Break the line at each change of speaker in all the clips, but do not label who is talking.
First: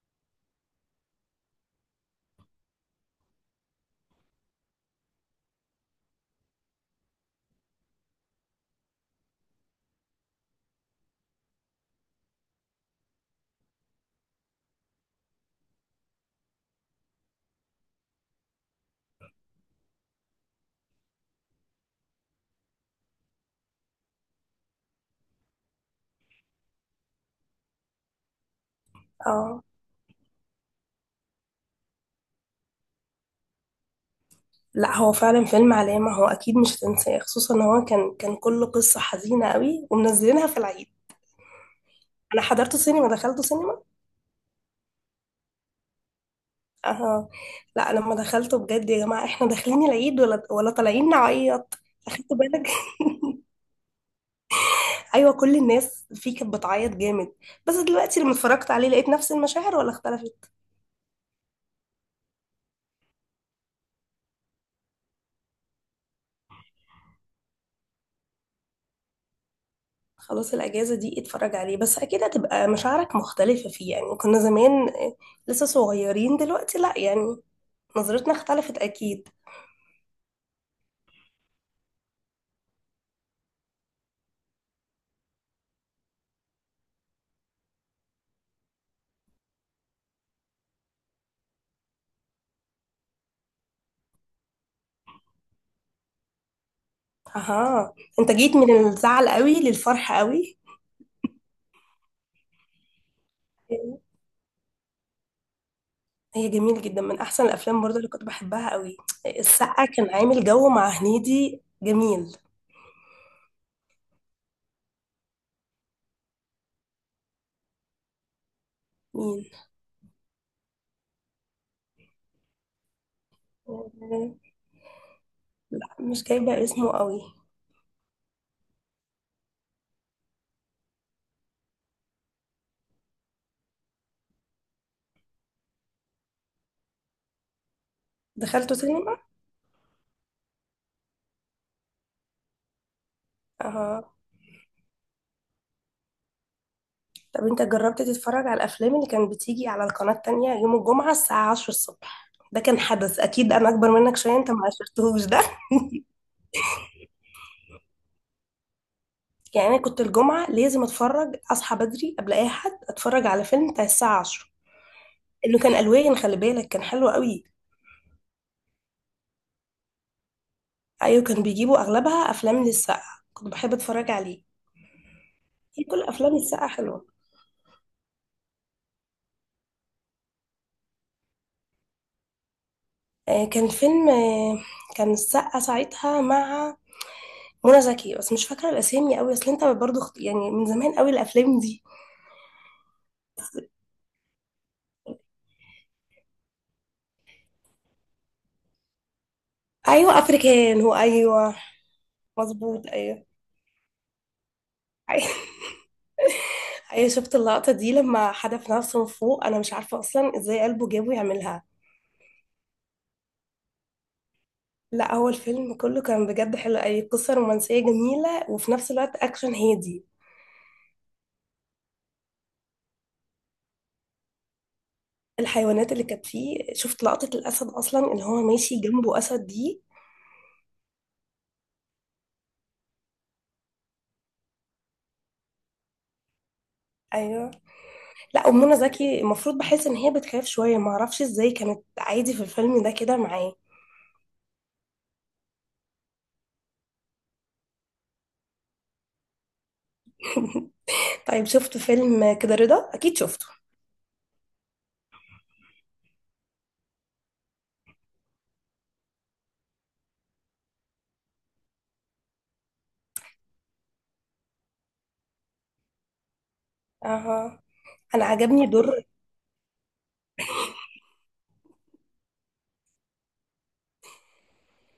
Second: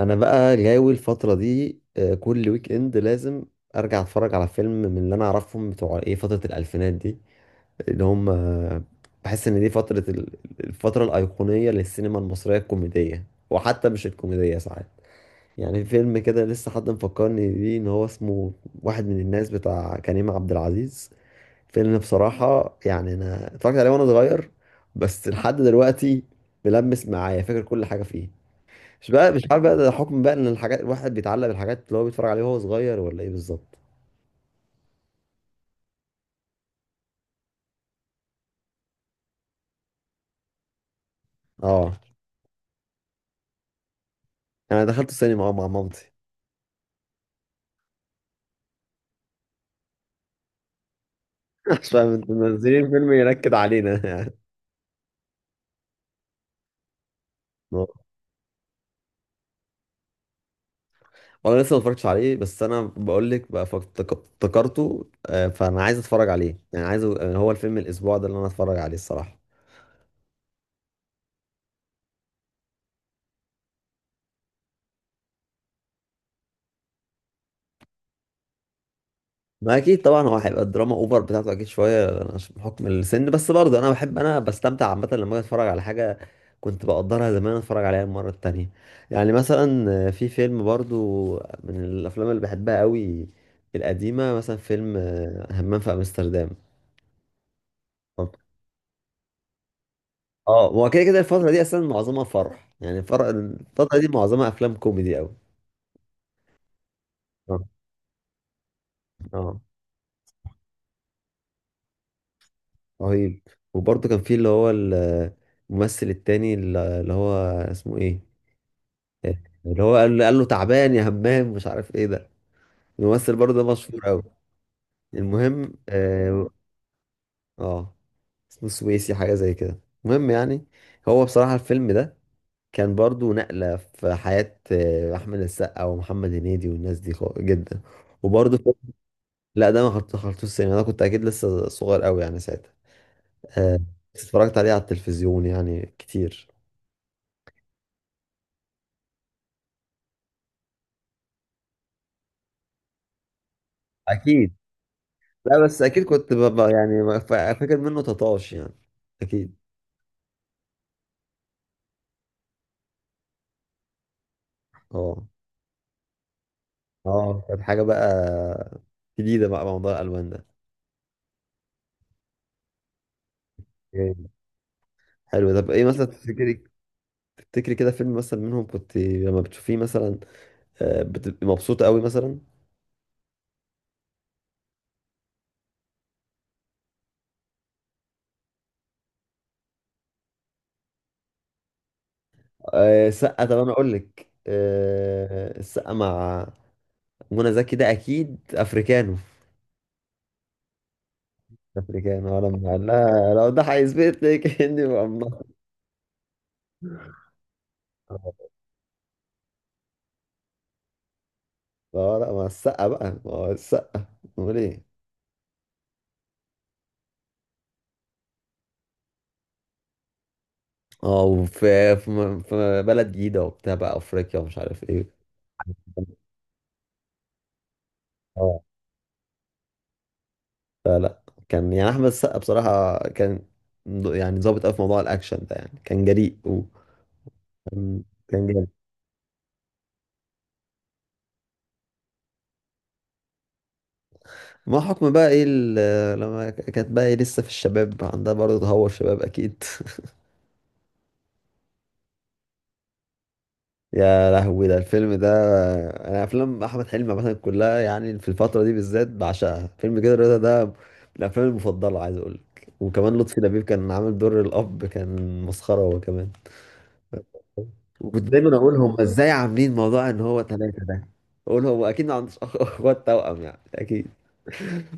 انا بقى جاوي الفتره دي كل ويك اند لازم ارجع اتفرج على فيلم من اللي انا اعرفهم بتوع ايه فتره الالفينات دي اللي هم بحس ان دي فتره الفتره الايقونيه للسينما المصريه الكوميديه، وحتى مش الكوميديه ساعات. يعني فيلم كده لسه حد مفكرني بيه ان هو اسمه واحد من الناس بتاع كريم عبد العزيز. فيلم بصراحه يعني انا اتفرجت عليه وانا صغير، بس لحد دلوقتي ملمس معايا، فاكر كل حاجه فيه. مش عارف
اه،
بقى ده حكم بقى ان الحاجات الواحد بيتعلق بالحاجات اللي هو بيتفرج عليها وهو صغير ولا ايه بالظبط.
لا هو فعلا فيلم علامة. هو اكيد مش هتنساه، خصوصا ان هو كان كله قصة حزينة قوي ومنزلينها في العيد.
اه،
انا حضرته سينما، دخلته سينما.
انا دخلت السينما اه مع مامتي.
اه، لا لما دخلته بجد يا جماعة، احنا داخلين العيد ولا طالعين نعيط؟
عشان
اخدت
انتوا
بالك؟
منزلين فيلم ينكد علينا يعني.
ايوه، كل الناس فيه كانت بتعيط جامد. بس
آه.
دلوقتي لما اتفرجت عليه لقيت نفس المشاعر، ولا اختلفت.
وانا لسه ما اتفرجتش عليه، بس انا بقول لك بقى افتكرته، فانا عايز اتفرج عليه يعني عايز، هو الفيلم الاسبوع ده اللي انا اتفرج عليه الصراحه.
خلاص، الاجازة دي اتفرج عليه، بس اكيد هتبقى مشاعرك مختلفة فيه، يعني كنا زمان آه، لسه صغيرين، دلوقتي لا، يعني نظرتنا اختلفت اكيد.
ما اكيد طبعا هو هيبقى الدراما اوفر بتاعته اكيد شويه عشان بحكم السن، بس برضه انا بحب، بستمتع عامه لما أجي اتفرج على حاجه كنت بقدرها زمان اتفرج عليها المره التانية. يعني مثلا في فيلم برضه من الافلام اللي بحبها قوي القديمه، مثلا فيلم همام في امستردام.
اها، انت جيت من الزعل قوي للفرح قوي.
اه، هو كده كده الفتره دي اصلا معظمها فرح، يعني الفتره دي معظمها افلام كوميدي قوي.
هي جميل جدا، من احسن
اه.
الافلام برضه اللي كنت بحبها قوي.
اه.
السقا كان عامل جو مع هنيدي جميل.
رهيب. وبرضه كان في اللي هو الممثل التاني اللي هو اسمه ايه،
مين؟
اللي هو قال له تعبان يا همام، مش عارف ايه ده. الممثل برضه ده مشهور قوي. المهم
لا مش
اه،
جايبه اسمه قوي.
آه، اسمه سويسي حاجه زي كده. المهم يعني هو بصراحه الفيلم ده كان برضه نقله في حياه احمد السقا ومحمد هنيدي والناس دي جدا. وبرضه
دخلته سينما.
لا ده ما حط- حطيتوش السينما، انا كنت اكيد لسه صغير قوي يعني ساعتها. آه،
اها،
بس اتفرجت عليه على التلفزيون يعني كتير.
طب انت جربت تتفرج على الافلام اللي كانت بتيجي على القناه التانية يوم الجمعه الساعه 10 الصبح؟ ده كان حدث اكيد، انا اكبر منك شويه، انت
اكيد.
ما عشرتهوش ده.
لا بس اكيد كنت ببقى يعني فاكر منه تطاش يعني. اكيد.
يعني انا كنت الجمعه لازم اتفرج، اصحى بدري قبل اي حد اتفرج على فيلم بتاع الساعه 10.
اه.
انه كان الوان، خلي بالك، كان حلو
اه،
قوي.
كانت حاجة بقى جديدة بقى موضوع الألوان ده.
ايوه، كان بيجيبوا اغلبها افلام للسقا، كنت بحب اتفرج
جامد.
عليه.
حلو، طب ايه
هي كل
مثلا
افلام
تفتكري؟
السقا حلوه.
تفتكري كده فيلم مثلا منهم كنت لما بتشوفيه مثلا بتبقي مبسوطة قوي مثلا؟
آه كان فيلم آه، كان السقا ساعتها مع منى زكي، بس مش فاكره الاسامي قوي، اصل انت برضو يعني من زمان قوي الافلام دي.
السقا، طب انا اقول لك، السقا مع منى زكي ده اكيد افريكانو.
ايوه افريكان، هو ايوه.
افريكانو، انا لما قال
مظبوط ايوه.
لها لو ده هيثبت لك اني مقمطة.
ايوه شفت اللقطه دي لما حدف نفسه من فوق؟ انا مش عارفه اصلا ازاي قلبه جابه يعملها.
اه، لا مع السقا بقى، ما هو السقا، امال ايه.
لا هو الفيلم كله كان بجد حلو، اي قصه رومانسيه جميله وفي نفس الوقت اكشن هادي.
اه، وفي، في، في بلد جديدة وبتاع بقى افريقيا ومش عارف ايه.
الحيوانات اللي كانت فيه، شفت لقطة الأسد أصلا اللي هو
اه
ماشي جنبه أسد دي؟
كان يعني احمد السقا بصراحه كان، يعني ظابط قوي في موضوع الاكشن ده، يعني كان جريء وكان،
أيوه.
كان
لا أم
جامد.
منى زكي المفروض بحس إن هي بتخاف شوية، معرفش إزاي كانت عادي في الفيلم ده كده معاه.
ما حكم بقى ايه لما كانت بقى ايه لسه في الشباب عندها برضه تهور شباب اكيد
طيب شفت فيلم كده رضا؟ أكيد شفته.
يا لهوي ده الفيلم ده! انا افلام احمد حلمي مثلا كلها يعني في الفتره دي بالذات بعشقها. فيلم كده رضا ده من الافلام المفضله، عايز اقول لك. وكمان لطفي لبيب كان عامل دور الاب، كان مسخره هو كمان.
أها،
وكنت
أنا
دايما
عجبني
اقول هم
دور
ازاي عاملين موضوع ان هو ثلاثه ده، اقول هو اكيد ما عندوش اخوات توأم يعني اكيد.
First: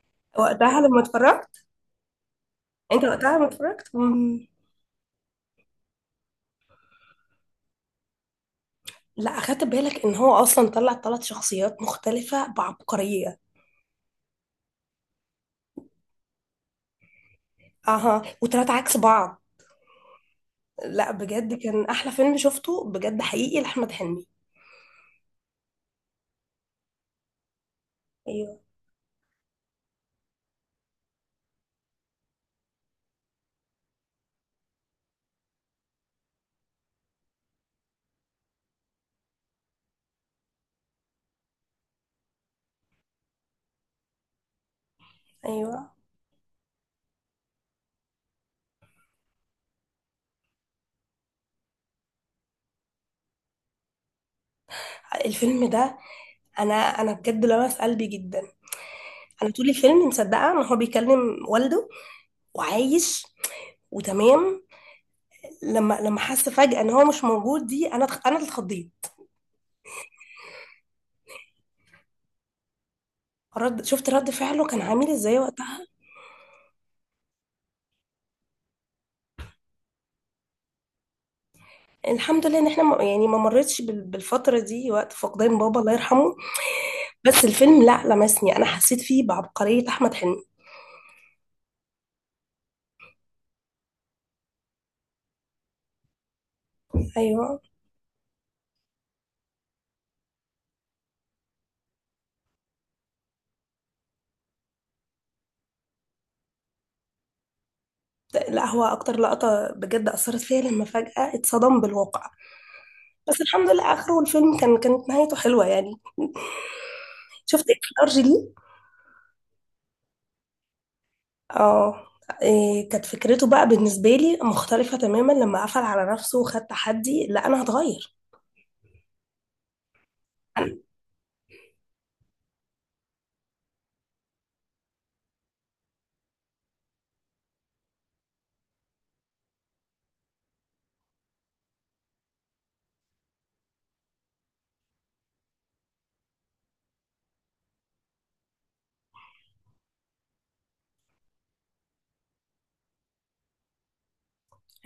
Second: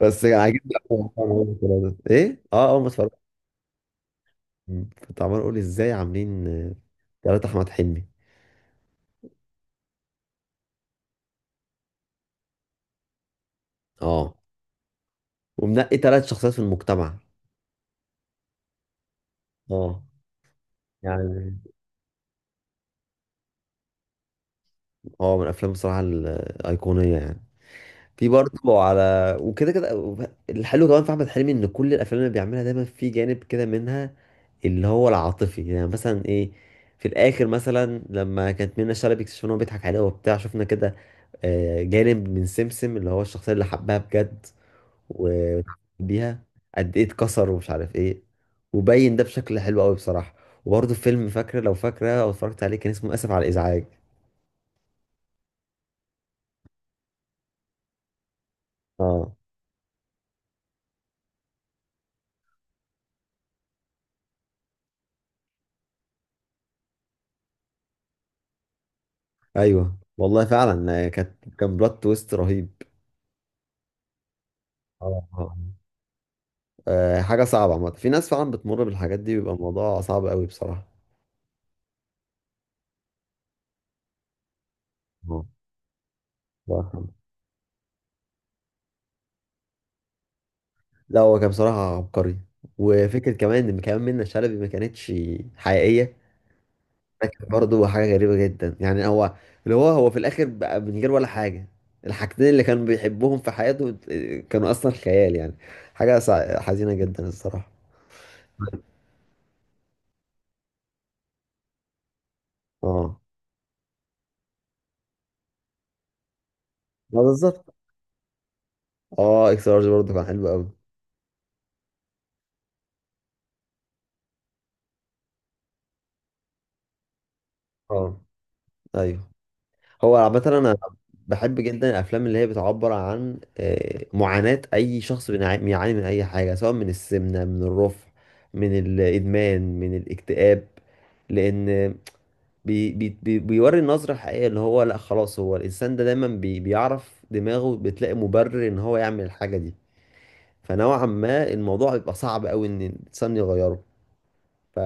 بس عاجبني
وقتها
أوي
لما
موضوع إن هم
اتفرجت،
ثلاثة. ايه، اه اه ما
أنت
اتفرجت،
وقتها لما اتفرجت
كنت عمال اقول ازاي عاملين ثلاثه احمد حلمي.
لا أخدت بالك إن هو أصلا طلع ثلاث شخصيات مختلفة بعبقرية؟
اه، ومنقي ثلاث شخصيات في المجتمع.
أها، وثلاثة عكس بعض.
اه.
لا
يعني
بجد كان أحلى فيلم شفته بجد، حقيقي لأحمد حلمي.
اه، من الافلام بصراحه الايقونيه يعني. في
أيوه.
برضه على وكده كده الحلو كمان في احمد حلمي ان كل الافلام اللي بيعملها دايما في جانب كده منها اللي هو العاطفي، يعني مثلا ايه، في الاخر مثلا لما كانت منى شلبي اكتشفنا ان هو بيضحك عليها وبتاع، شفنا كده جانب من سمسم اللي هو الشخصيه اللي حبها بجد
أيوه،
وبيها قد ايه اتكسر ومش عارف ايه. وبين ده بشكل حلو قوي بصراحه. وبرضه فيلم، فاكره لو فاكره او اتفرجت عليه، كان اسمه اسف على الازعاج.
الفيلم ده انا بجد لمس قلبي جدا.
اه،
انا طول الفيلم مصدقه ان هو بيكلم والده وعايش وتمام. لما حس فجاه ان هو مش موجود دي، انا انا اللي اتخضيت.
ايوه والله فعلا، كان بلوت تويست رهيب.
رد، شفت رد فعله كان عامل
آه،
ازاي
آه.
وقتها؟
آه، آه، حاجة صعبة عامة. في ناس فعلا بتمر بالحاجات دي، بيبقى الموضوع صعب قوي بصراحة.
الحمد لله ان احنا يعني ما مرتش بالفتره دي وقت
آه.
فقدان بابا، الله يرحمه.
الله يرحمه.
بس الفيلم لا لمسني، انا حسيت فيه بعبقريه احمد حلمي.
لا هو كان بصراحة عبقري. وفكرة كمان ان كمان منة شلبي ما كانتش حقيقية، ده كان
ايوه.
برضه حاجة غريبة جدا. يعني هو اللي هو هو في الاخر بقى من غير ولا حاجة، الحاجتين اللي كان بيحبهم في حياته كانوا اصلا خيال، يعني حاجة حزينة جدا الصراحة.
لا هو اكتر لقطه بجد اثرت فيا لما فجاه اتصدم بالواقع.
اه،
بس الحمد لله اخره الفيلم كان، كانت نهايته حلوه يعني.
ما
شفت
بالظبط.
ارجلي؟
اه، اكس لارج برضه كان حلو قوي.
اه، إيه كانت فكرته بقى بالنسبه لي مختلفه تماما، لما قفل على نفسه وخد تحدي لا انا هتغير.
اه. ايوه. هو عامة أنا بحب جدا الأفلام اللي هي بتعبر عن معاناة أي شخص بيعاني من أي حاجة، سواء من السمنة، من الرفع، من الإدمان، من الاكتئاب. لأن بي بيوري النظرة الحقيقية اللي هو لأ خلاص، هو الإنسان ده دايما بيعرف دماغه بتلاقي مبرر إن هو يعمل الحاجة دي. فنوعا ما الموضوع بيبقى صعب أوي إن الإنسان يغيره.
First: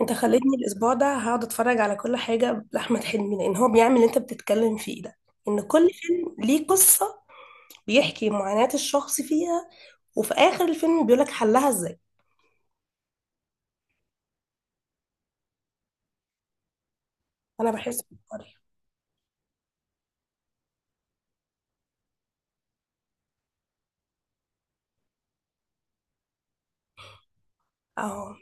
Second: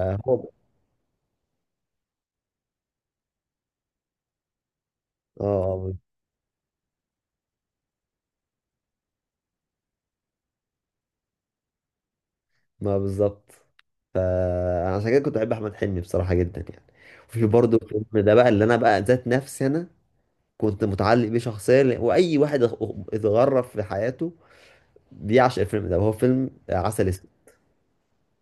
انت خليتني الاسبوع ده هقعد اتفرج على كل حاجه لاحمد حلمي، لان هو بيعمل اللي انت بتتكلم فيه ده.
آه
ان كل
آه،
فيلم ليه قصه، بيحكي معاناه الشخص فيها، وفي اخر الفيلم بيقولك حلها ازاي.
ما بالظبط. فعشان كده كنت بحب احمد حلمي بصراحه جدا يعني. وفي
انا
برضه
بحس
الفيلم ده بقى
بالطريقه.
اللي انا بقى ذات نفسي انا كنت متعلق بيه شخصيا، واي واحد اتغرف في حياته بيعشق الفيلم ده، وهو فيلم عسل اسود.
اه،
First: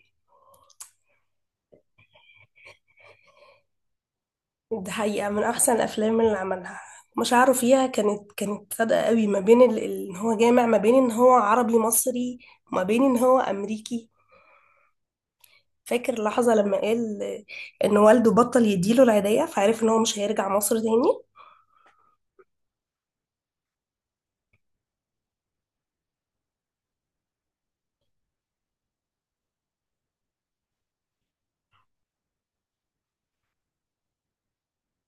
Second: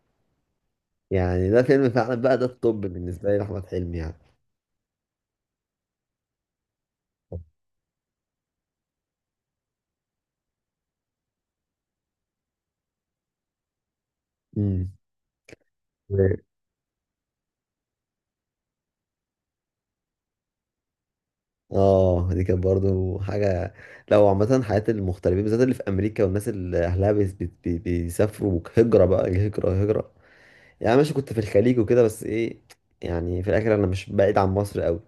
يعني ده فيلم فعلا، بقى ده الطب بالنسبه لي لاحمد حلمي يعني.
دي حقيقة من أحسن الأفلام اللي عملها. مشاعره فيها كانت صادقة قوي، ما بين إن هو جامع ما بين إن هو عربي مصري، وما بين إن هو أمريكي.
امم.
فاكر اللحظة لما قال إن والده بطل يديله العيدية، فعرف إن هو مش هيرجع مصر تاني.
اه دي كانت برضه حاجه، لو عامه حياه المغتربين بالذات اللي في امريكا، والناس اللي اهلها بيسافروا هجره بقى، هجره. يعني ماشي كنت في الخليج وكده، بس ايه، يعني في الاخر انا مش بعيد عن مصر قوي.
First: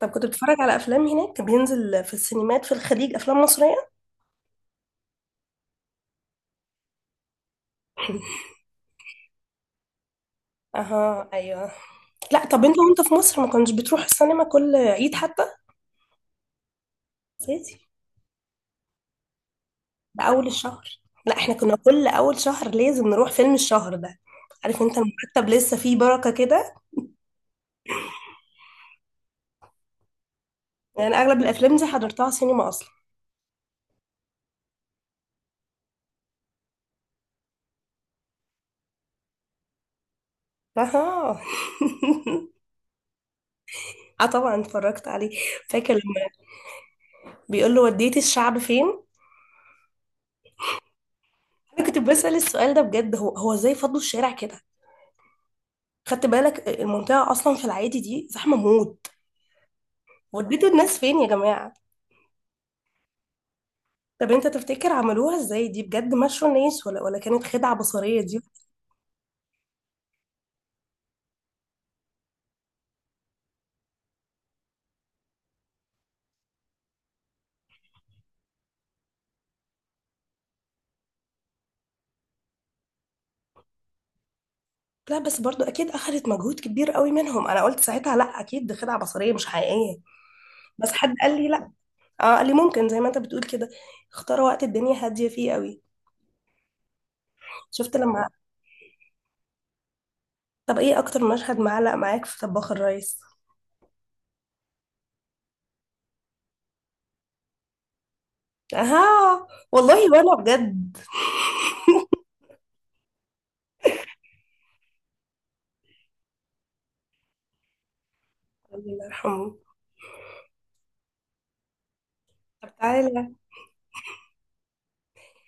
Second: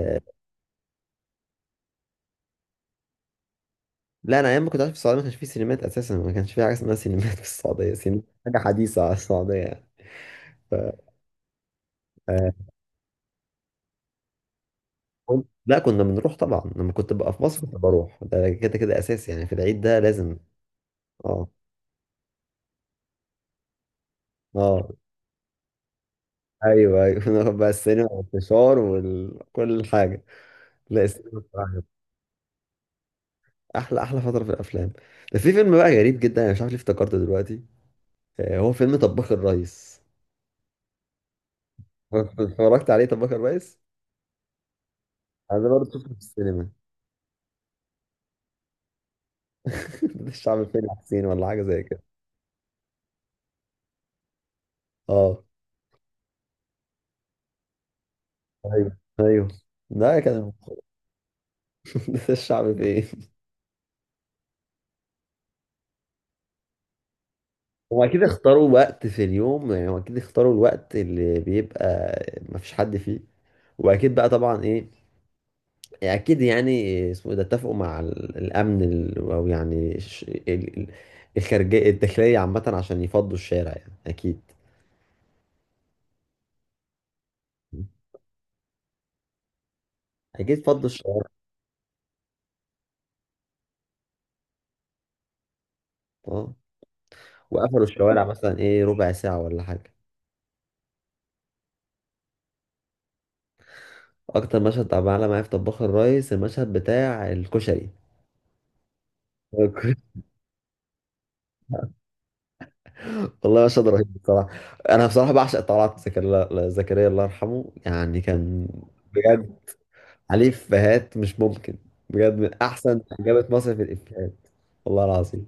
طب كنت بتتفرج على أفلام هناك؟ كان بينزل في السينمات في الخليج أفلام مصرية؟
لا انا ايام ما كنت عايش في السعوديه ما كانش في سينمات اساسا، ما كانش في حاجه اسمها سينمات في السعوديه. سينما حاجه حديثه على السعوديه يعني، ف...
أها أيوه. لا
آه،
طب أنت وأنت في مصر ما كنتش بتروح السينما كل عيد حتى؟
لا كنا بنروح طبعا، لما كنت ببقى في مصر كنت
أساسي.
بروح ده كده كده اساسي، يعني في العيد ده
ده
لازم.
اول الشهر. لا
اه.
احنا كنا كل اول شهر لازم نروح فيلم الشهر ده، عارف
اه.
انت المرتب لسه فيه بركة كده.
ايوه ايوه نروح بقى السينما والفشار وكل حاجه. لا
يعني
السينما
اغلب الافلام
بصراحة
دي حضرتها سينما اصلا.
احلى احلى فتره في الافلام. ده في فيلم بقى غريب جدا، انا مش عارف ليه افتكرته دلوقتي، هو فيلم طباخ الريس.
اها.
اتفرجت عليه طب بكر بايس.
اه طبعا اتفرجت عليه.
انا ده برضه
فاكر
شفته في
لما
السينما.
بيقول له وديتي الشعب فين؟
ده الشعب فين يا حسين ولا حاجه زي
انا كنت
كده.
بسأل السؤال ده بجد، هو هو ازاي فضوا الشارع كده؟
اه
خدت بالك المنطقة اصلا في العادي دي زحمة
ايوه
موت؟
ايوه. ده كان
وديتوا الناس فين يا جماعة؟
ده الشعب فين.
طب انت تفتكر عملوها ازاي دي بجد؟ مشوا الناس ولا كانت خدعة
هم
بصرية
اكيد
دي؟
اختاروا وقت في اليوم، يعني هم اكيد اختاروا الوقت اللي بيبقى مفيش حد فيه. واكيد بقى طبعا ايه، يعني اكيد يعني اسمه إيه ده، اتفقوا مع الامن او يعني ال- الخارجيه الداخليه عامه عشان يفضوا الشارع يعني اكيد.
لا بس برضو اكيد اخذت مجهود كبير قوي منهم، انا قلت ساعتها لا اكيد دي خدعه بصريه مش حقيقيه.
اكيد فضوا
بس حد
الشارع.
قال لي لا، اه قال لي ممكن زي ما انت بتقول كده، اختاروا وقت الدنيا هاديه فيه قوي.
اه، وقفلوا
شفت
الشوارع
لما،
مثلا ايه ربع ساعة ولا حاجة.
طب ايه اكتر مشهد معلق معاك في طباخ الريس؟
اكتر مشهد، طب معلم معايا في طباخ الريس المشهد بتاع الكشري.
اها. والله وانا بجد.
والله مشهد رهيب بصراحة. انا بصراحة بعشق طلعت زكريا، الله زكريا الله يرحمه، يعني كان
الله
بجد
يرحمه.
عليه افيهات مش ممكن. بجد من
طب
احسن
تعالى،
جابت مصر في الافيهات. والله العظيم.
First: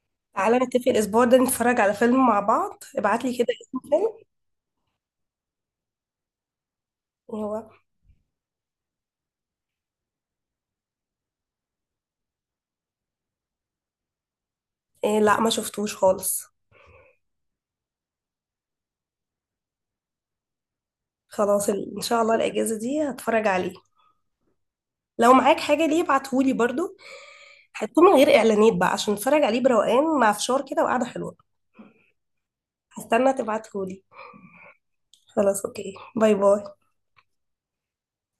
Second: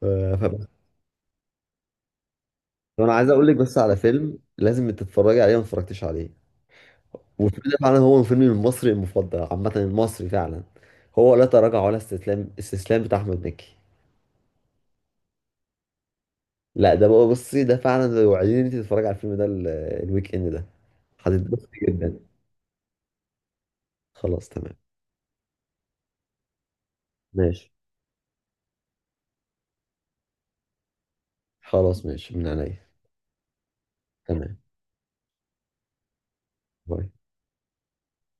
ف...
تعالى
ف...
نتفق الاسبوع ده نتفرج على فيلم مع بعض،
طب انا
ابعت
عايز
لي
اقول
كده
لك بس
اسم
على
فيلم.
فيلم لازم تتفرجي عليه، ما اتفرجتيش عليه. وفيلم
هو
ده فعلا هو فيلمي المصري المفضل، عامة المصري فعلا، هو لا تراجع ولا استسلام، استسلام بتاع أحمد مكي.
إيه؟ لا ما شفتوش خالص.
لا ده بقى بصي، ده فعلا لو عايزين انت تتفرجي على الفيلم ده الويك اند ده
خلاص،
هتتبسطي
ان
جدا.
شاء الله الاجازه دي هتفرج عليه.
خلاص تمام.
لو معاك حاجه ليه ابعتهولي برضو،
ماشي.
حطه من غير اعلانات بقى عشان اتفرج عليه بروقان مع فشار كده وقعده حلوه.
خلاص ماشي من عينيا.
هستنى تبعتهولي.
تمام.
خلاص اوكي، باي باي.
باي.